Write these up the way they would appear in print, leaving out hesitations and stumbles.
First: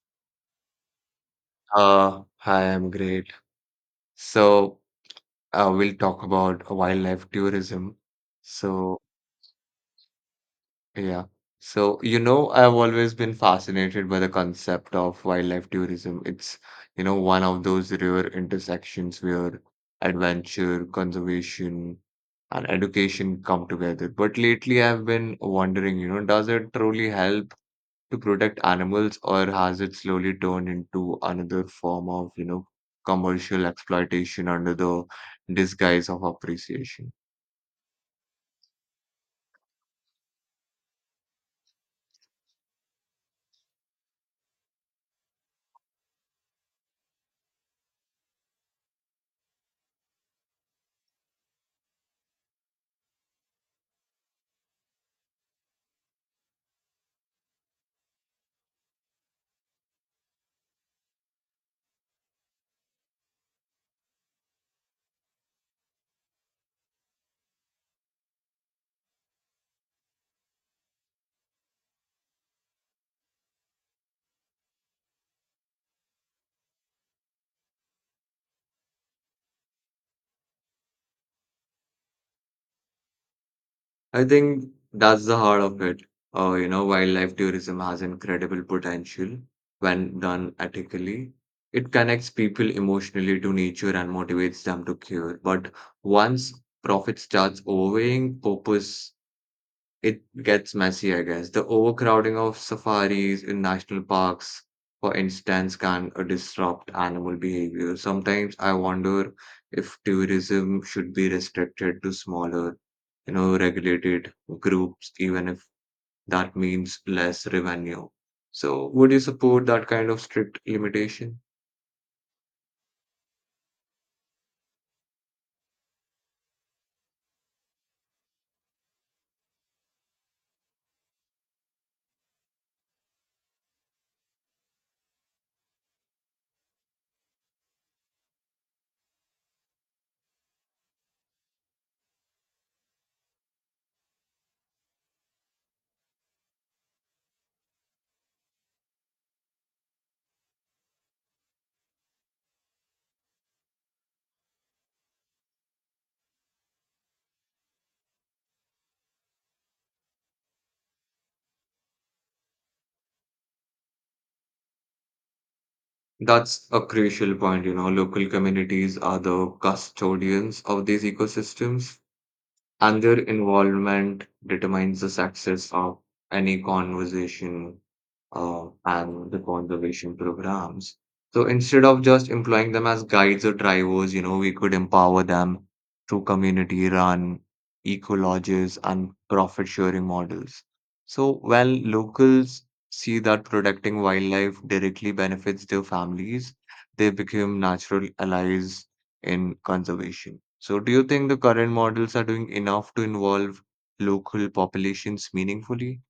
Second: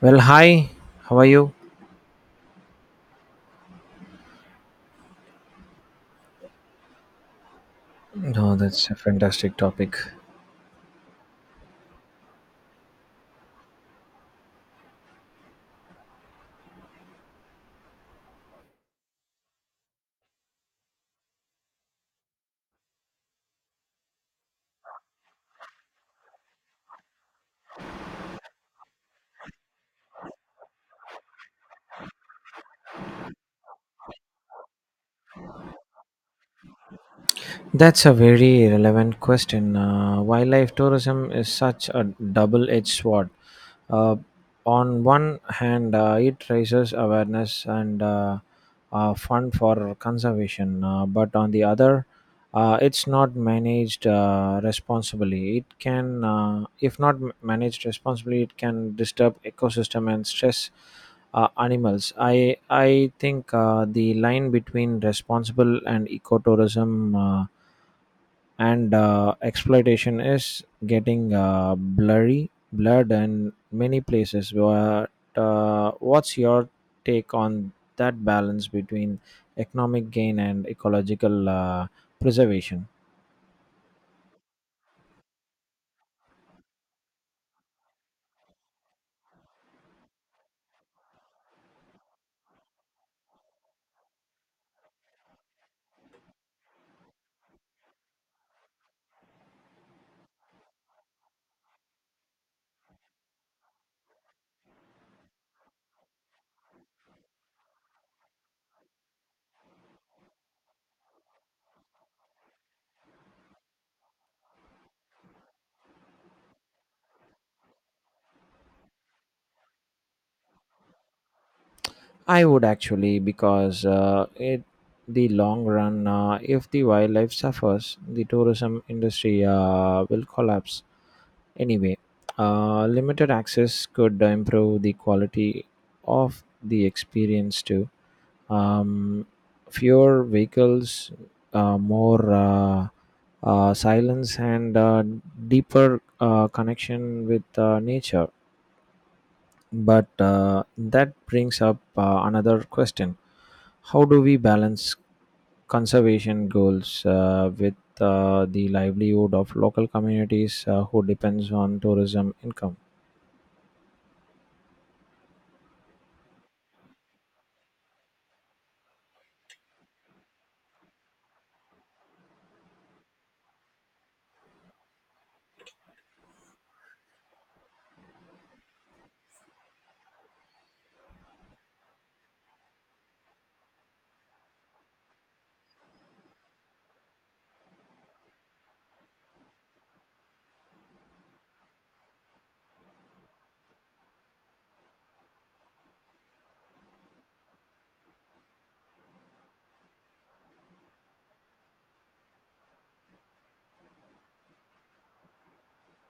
Well, hi, how are you? Uh, I'm great. So, we'll talk about wildlife tourism. No, that's a So, fantastic topic. yeah. I've always been fascinated by the concept of wildlife tourism. It's one of those rare intersections where adventure, conservation, and education come together. But lately, I've been wondering, does it truly help to protect animals, or has it slowly turned into another form of, commercial exploitation under the disguise of appreciation? That's a very relevant question. Wildlife tourism is such a double edged sword. Uh, on one hand, it raises awareness and fund for conservation, but on the other, it's not managed responsibly. It can, if not managed responsibly, it can disturb ecosystem and stress animals. I think the line between responsible and ecotourism and exploitation is getting blurred in many places. But what's your take on that balance between economic gain and ecological preservation? I think that's the heart of it. Wildlife tourism has incredible potential when done ethically. It connects people emotionally to nature and motivates them to care. But once profit starts overweighing purpose, it gets messy, I guess. The overcrowding of safaris in national parks, for instance, can disrupt animal behavior. Sometimes I wonder if tourism should be restricted to smaller, regulated groups, even if that means less revenue. So, would you support that kind of strict limitation? I would actually because it the long run, if the wildlife suffers, the tourism industry will collapse anyway. Limited access could improve the quality of the experience too. Um, Fewer vehicles, more silence, and deeper connection with nature. But that brings up another question. How do we balance conservation goals with the livelihood of local communities who depends on tourism income? That's a crucial point, you know. Local communities are the custodians of these ecosystems, and their involvement determines the success of any conversation and the conservation programs. So instead of just employing them as guides or drivers, we could empower them through community run, eco lodges, and profit sharing models. So when locals see that protecting wildlife directly benefits their families, they become natural allies in conservation. So, do you think the current models are doing enough to involve local populations meaningfully?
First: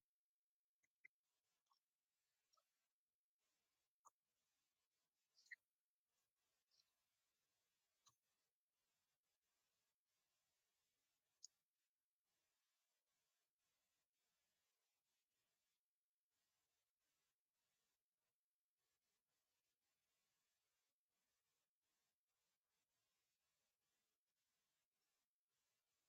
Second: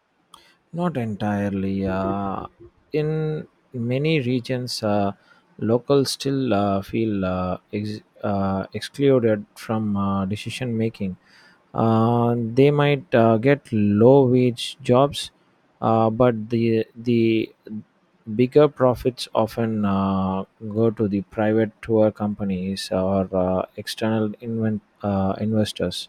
Not entirely. In many regions, locals still feel excluded from decision making. They might get low wage jobs, but the bigger profits often go to the private tour companies or uh, external investors.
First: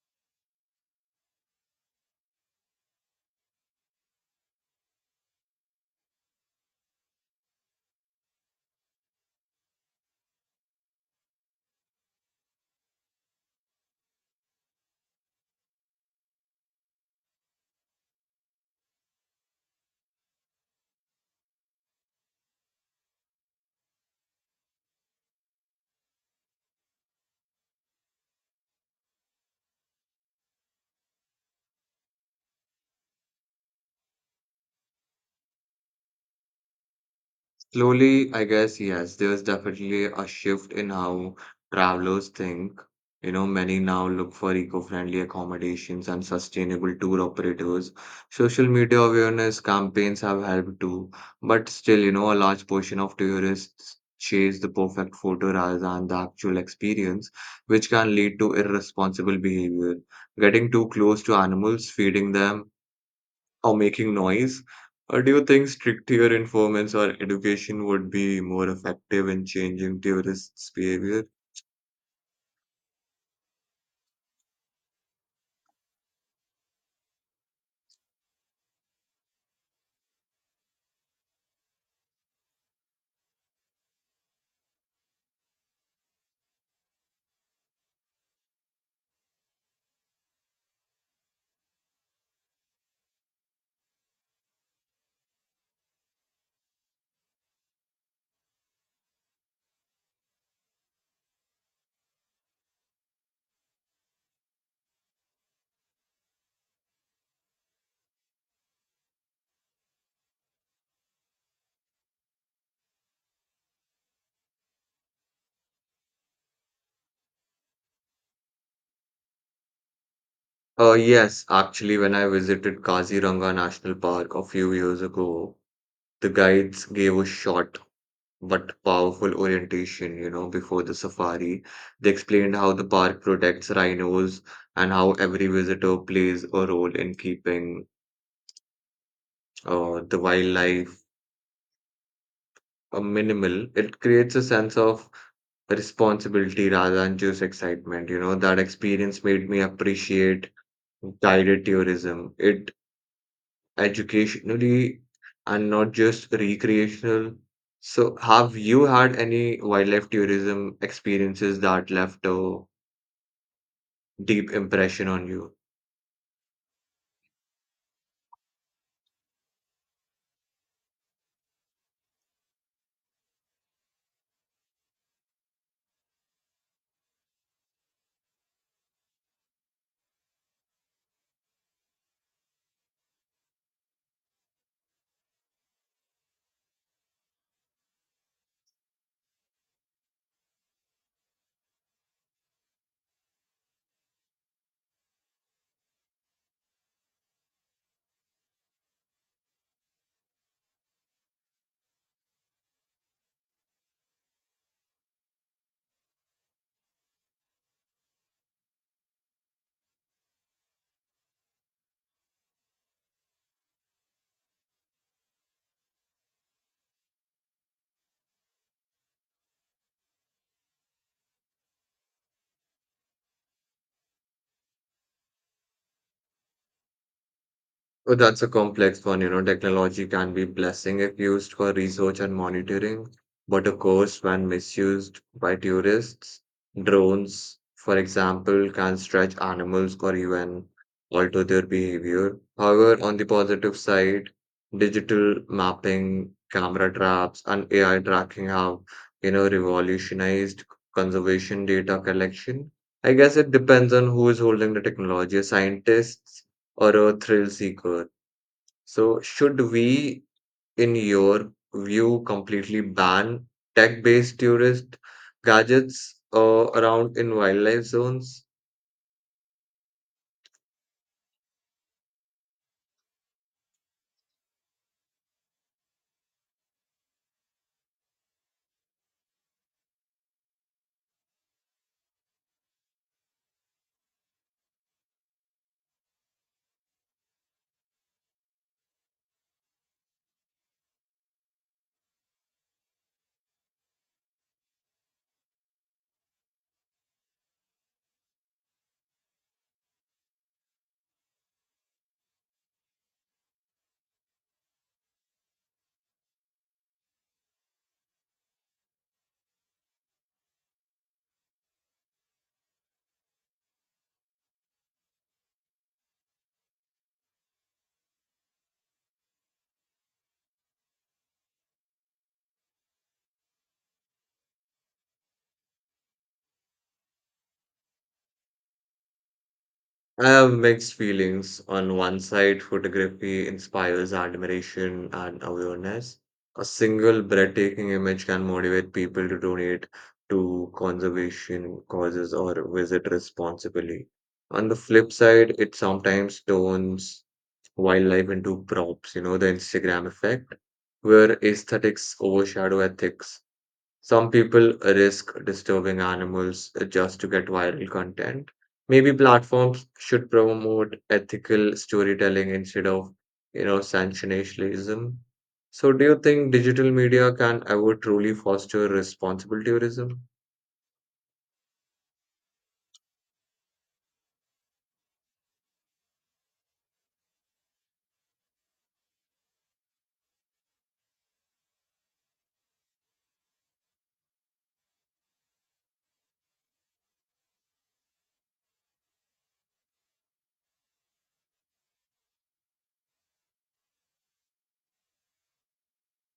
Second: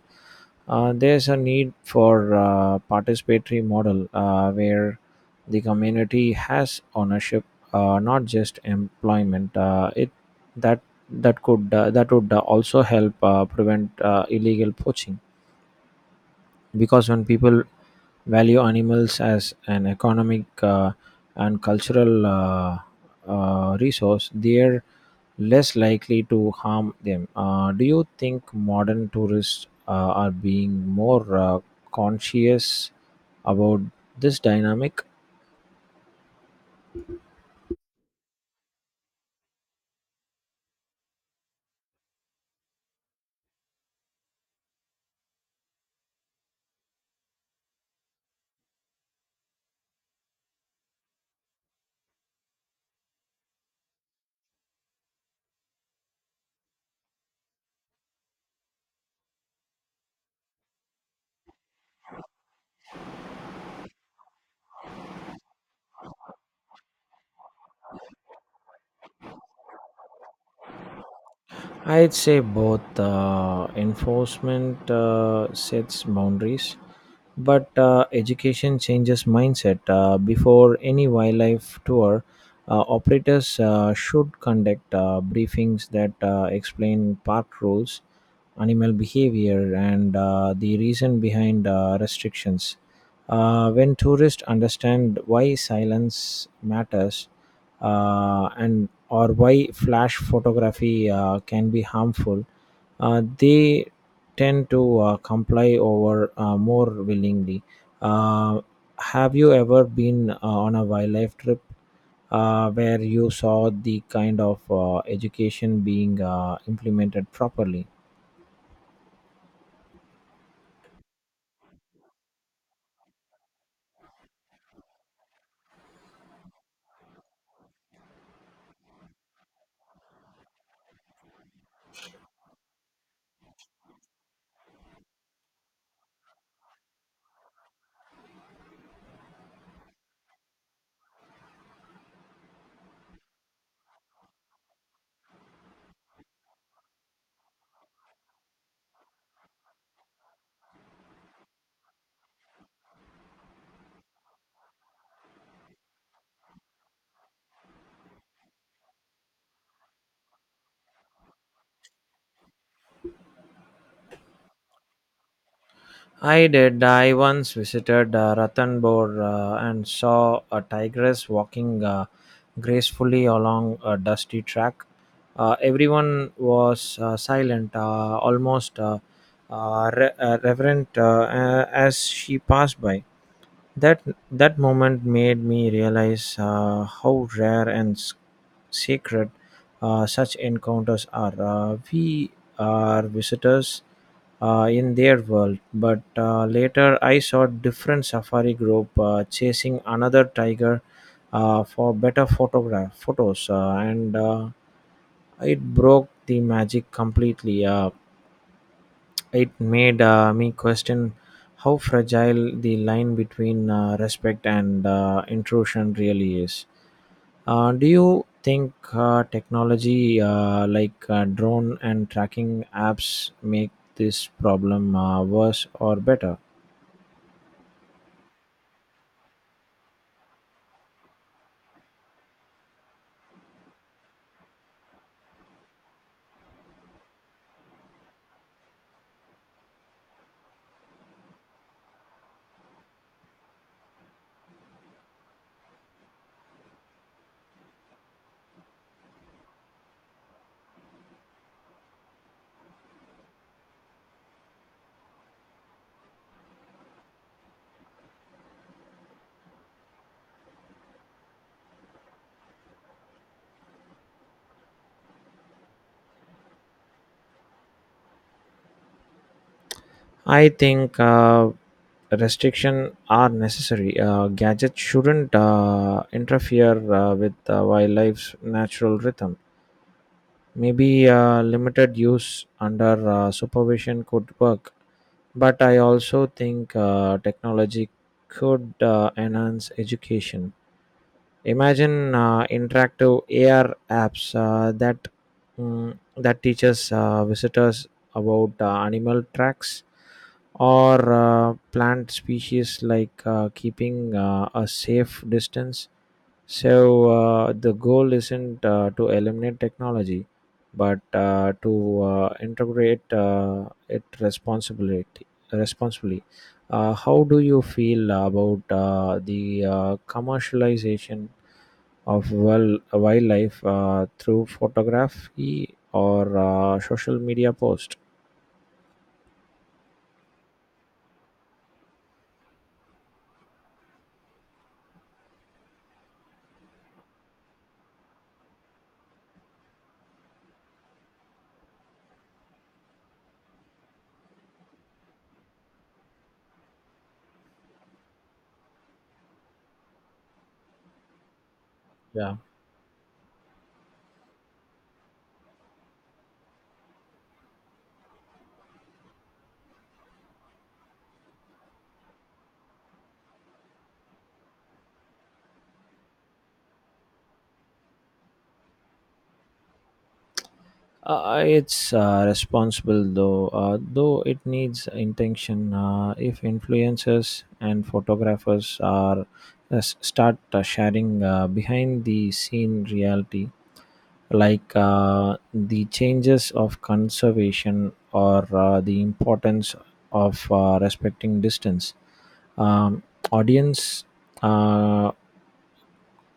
There's a need for a participatory model where the community has ownership, not just employment. It that that could that would also help prevent illegal poaching because when people value animals as an economic and cultural resource, they're less likely to harm them. Do you think modern tourists are being more conscious about this dynamic? Slowly, I guess, yes, there's definitely a shift in how travelers think. You know, many now look for eco-friendly accommodations and sustainable tour operators. Social media awareness campaigns have helped too, but still, a large portion of tourists chase the perfect photo rather than the actual experience, which can lead to irresponsible behavior. Getting too close to animals, feeding them, or making noise? Or do you think stricter informants or education would be more effective in changing tourists' behavior? I'd say both enforcement sets boundaries, but education changes mindset. Before any wildlife tour, operators should conduct briefings that explain park rules, animal behavior, and the reason behind restrictions. When tourists understand why silence matters and or why flash photography can be harmful, they tend to comply over more willingly. Uh, have you ever been on a wildlife trip where you saw the kind of education being implemented properly? Yes, actually, when I visited Kaziranga National Park a few years ago, the guides gave a short but powerful orientation, before the safari. They explained how the park protects rhinos and how every visitor plays a role in keeping the wildlife minimal. It creates a sense of responsibility rather than just excitement. You know, that experience made me appreciate guided tourism. It educationally and not just recreational. So, have you had any wildlife tourism experiences that left a deep impression on you? I did. I once visited Ranthambore and saw a tigress walking gracefully along a dusty track. Everyone was silent, almost reverent as she passed by. That that moment made me realize how rare and sacred such encounters are. We are visitors in their world, but later I saw different safari group chasing another tiger for better photograph photos, and it broke the magic completely. It made me question how fragile the line between respect and intrusion really is. Do you think technology like drone and tracking apps make this problem worse or better? Oh, that's a complex one. You know, technology can be blessing if used for research and monitoring, but of course, when misused by tourists, drones, for example, can stretch animals or even alter their behavior. However, on the positive side, digital mapping, camera traps, and AI tracking have, revolutionized conservation data collection. I guess it depends on who is holding the technology, scientists or a thrill seeker. So, should we, in your view, completely ban tech-based tourist gadgets around in wildlife zones? I think restriction are necessary. Gadgets shouldn't interfere with wildlife's natural rhythm. Maybe limited use under supervision could work, but I also think technology could enhance education. Imagine interactive AR apps that teaches visitors about animal tracks or plant species like keeping a safe distance so the goal isn't to eliminate technology, but to integrate it responsibility responsibly. How do you feel about the commercialization of wildlife through photography or social media post? I have mixed feelings. On one side, photography inspires admiration and awareness. A single breathtaking image can motivate people to donate to conservation causes or visit responsibly. On the flip side, it sometimes turns wildlife into crops, the Instagram effect, where aesthetics Yeah. overshadow ethics. Some people risk disturbing animals just to get viral content. Maybe platforms should promote ethical storytelling instead of, sensationalism. So, do you think digital media can ever truly foster responsible tourism? It's responsible though it needs intention. If influencers and photographers are start sharing behind the scene reality, like the changes of conservation or the importance of respecting distance, um, audience. Uh,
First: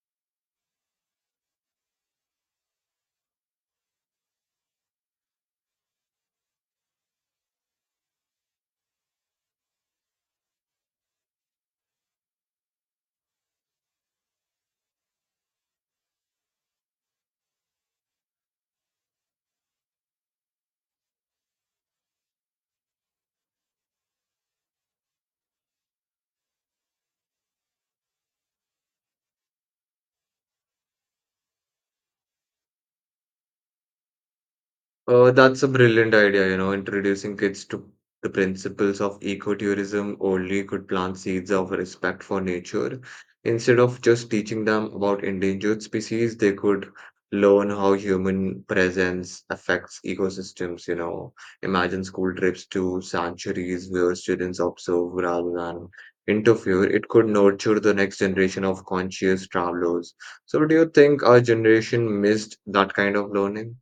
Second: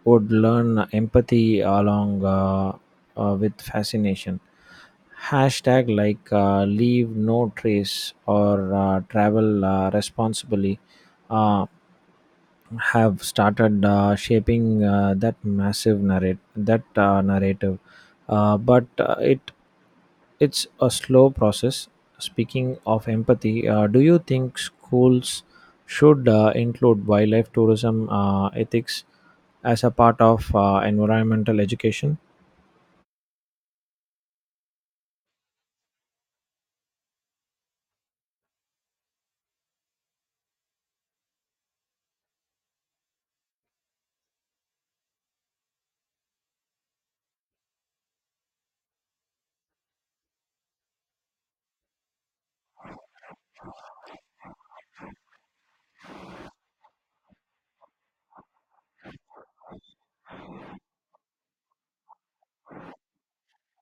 would learn empathy along with fascination. Hashtag like leave no trace or travel responsibly. Uh, have started shaping that massive narrate that narrative but it's a slow process speaking of empathy. Do you think schools should include wildlife tourism ethics as a part of environmental education That's a brilliant idea, introducing kids to the principles of ecotourism only could plant seeds of respect for nature. Instead of just teaching them about endangered species, they could learn how human presence affects ecosystems, Imagine school trips to sanctuaries where students observe rather than interfere. It could nurture the next generation of conscious travelers. So, do you think our generation missed that kind of learning?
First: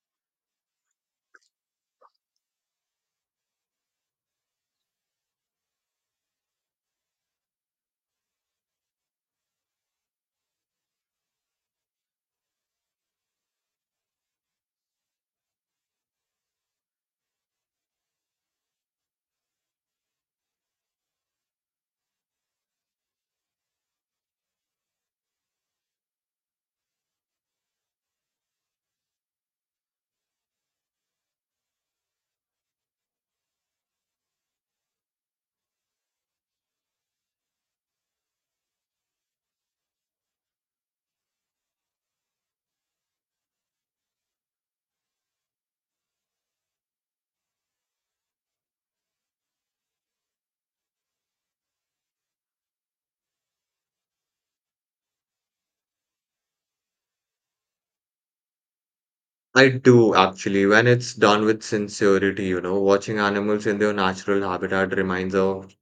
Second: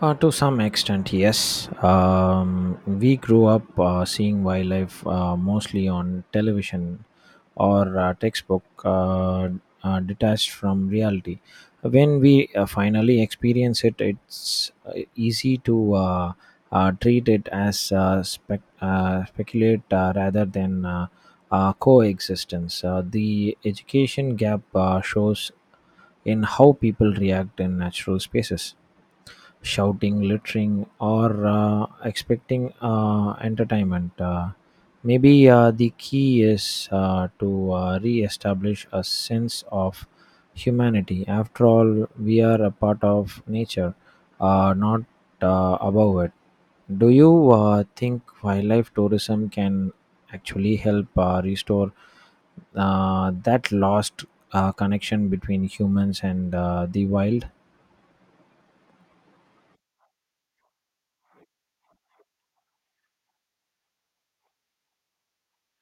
to some extent, yes. We grew up seeing wildlife mostly on television or textbook detached from reality. When we finally experience it, it's easy to treat it as speculate rather than coexistence. The education gap shows in how people react in natural spaces: shouting, littering, or expecting entertainment. Maybe the key is to re establish a sense of humanity. After all, we are a part of nature, not above it. Do you think wildlife tourism can actually help restore that lost connection between humans and the wild? I do actually, when it's done with sincerity, watching animals in their natural habitat reminds of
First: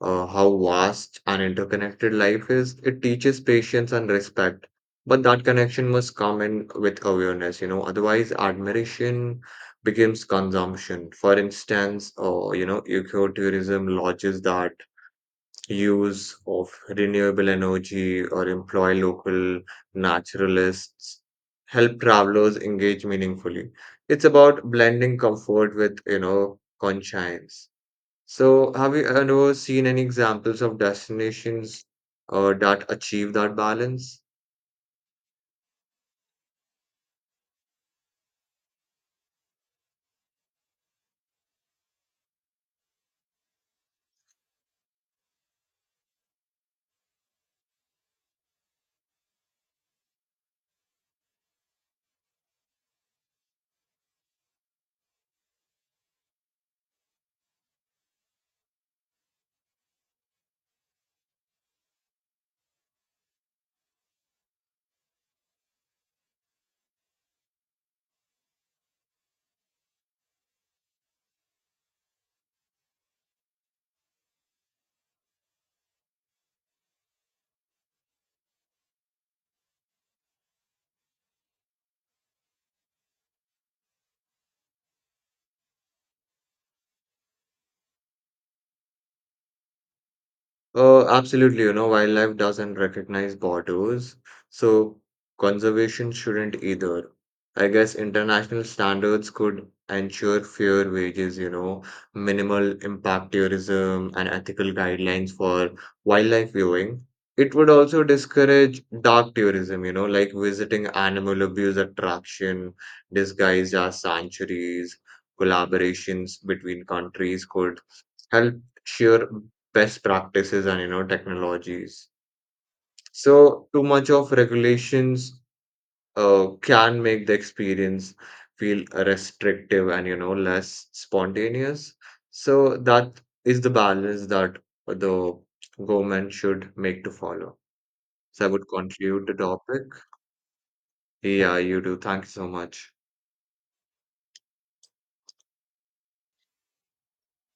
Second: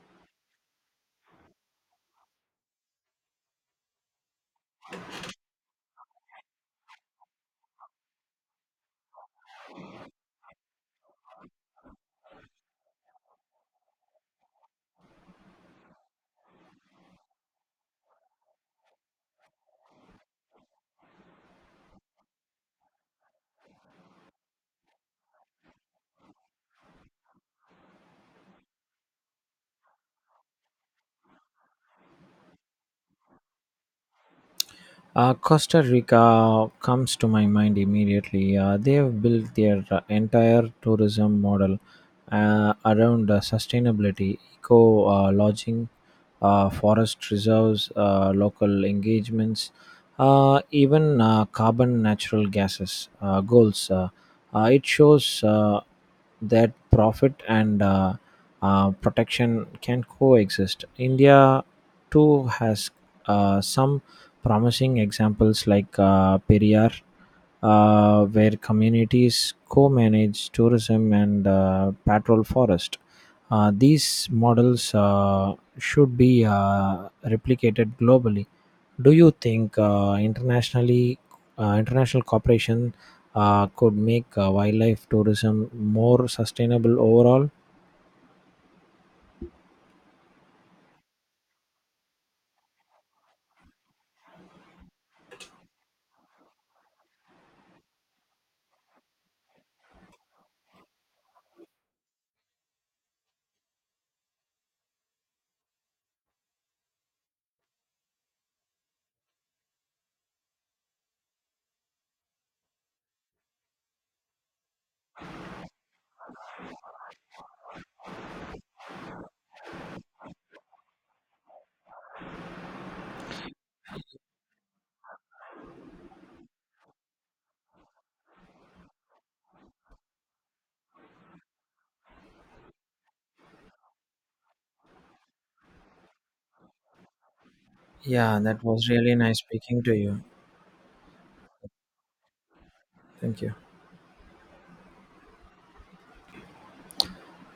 how vast and interconnected life is. It teaches patience and respect, but that connection must come in with awareness, otherwise admiration becomes consumption. For instance, ecotourism lodges that use of renewable energy or employ local naturalists help travelers engage meaningfully. It's about blending comfort with, conscience. So, have you ever seen any examples of destinations that achieve that balance? Costa Rica comes to my mind immediately. They have built their entire tourism model around sustainability, eco lodging, forest reserves, local engagements, even carbon natural gases goals. It shows that profit and protection can coexist. India too has some promising examples like Periyar, where communities co-manage tourism and patrol forest. These models should be replicated globally. Do you think international cooperation could make wildlife tourism more sustainable overall? Absolutely, wildlife doesn't recognize borders, so conservation shouldn't either. I guess international standards could ensure fair wages, minimal impact tourism, and ethical guidelines for wildlife viewing. It would also discourage dark tourism, like visiting animal abuse attraction disguised as sanctuaries. Collaborations between countries could help share best practices and technologies. So too much of regulations can make the experience feel restrictive and less spontaneous, so that is the balance that the government should make to follow. Yeah, So I that would was really conclude the nice speaking topic. to you. Yeah, you do, thank you so much. Thank you.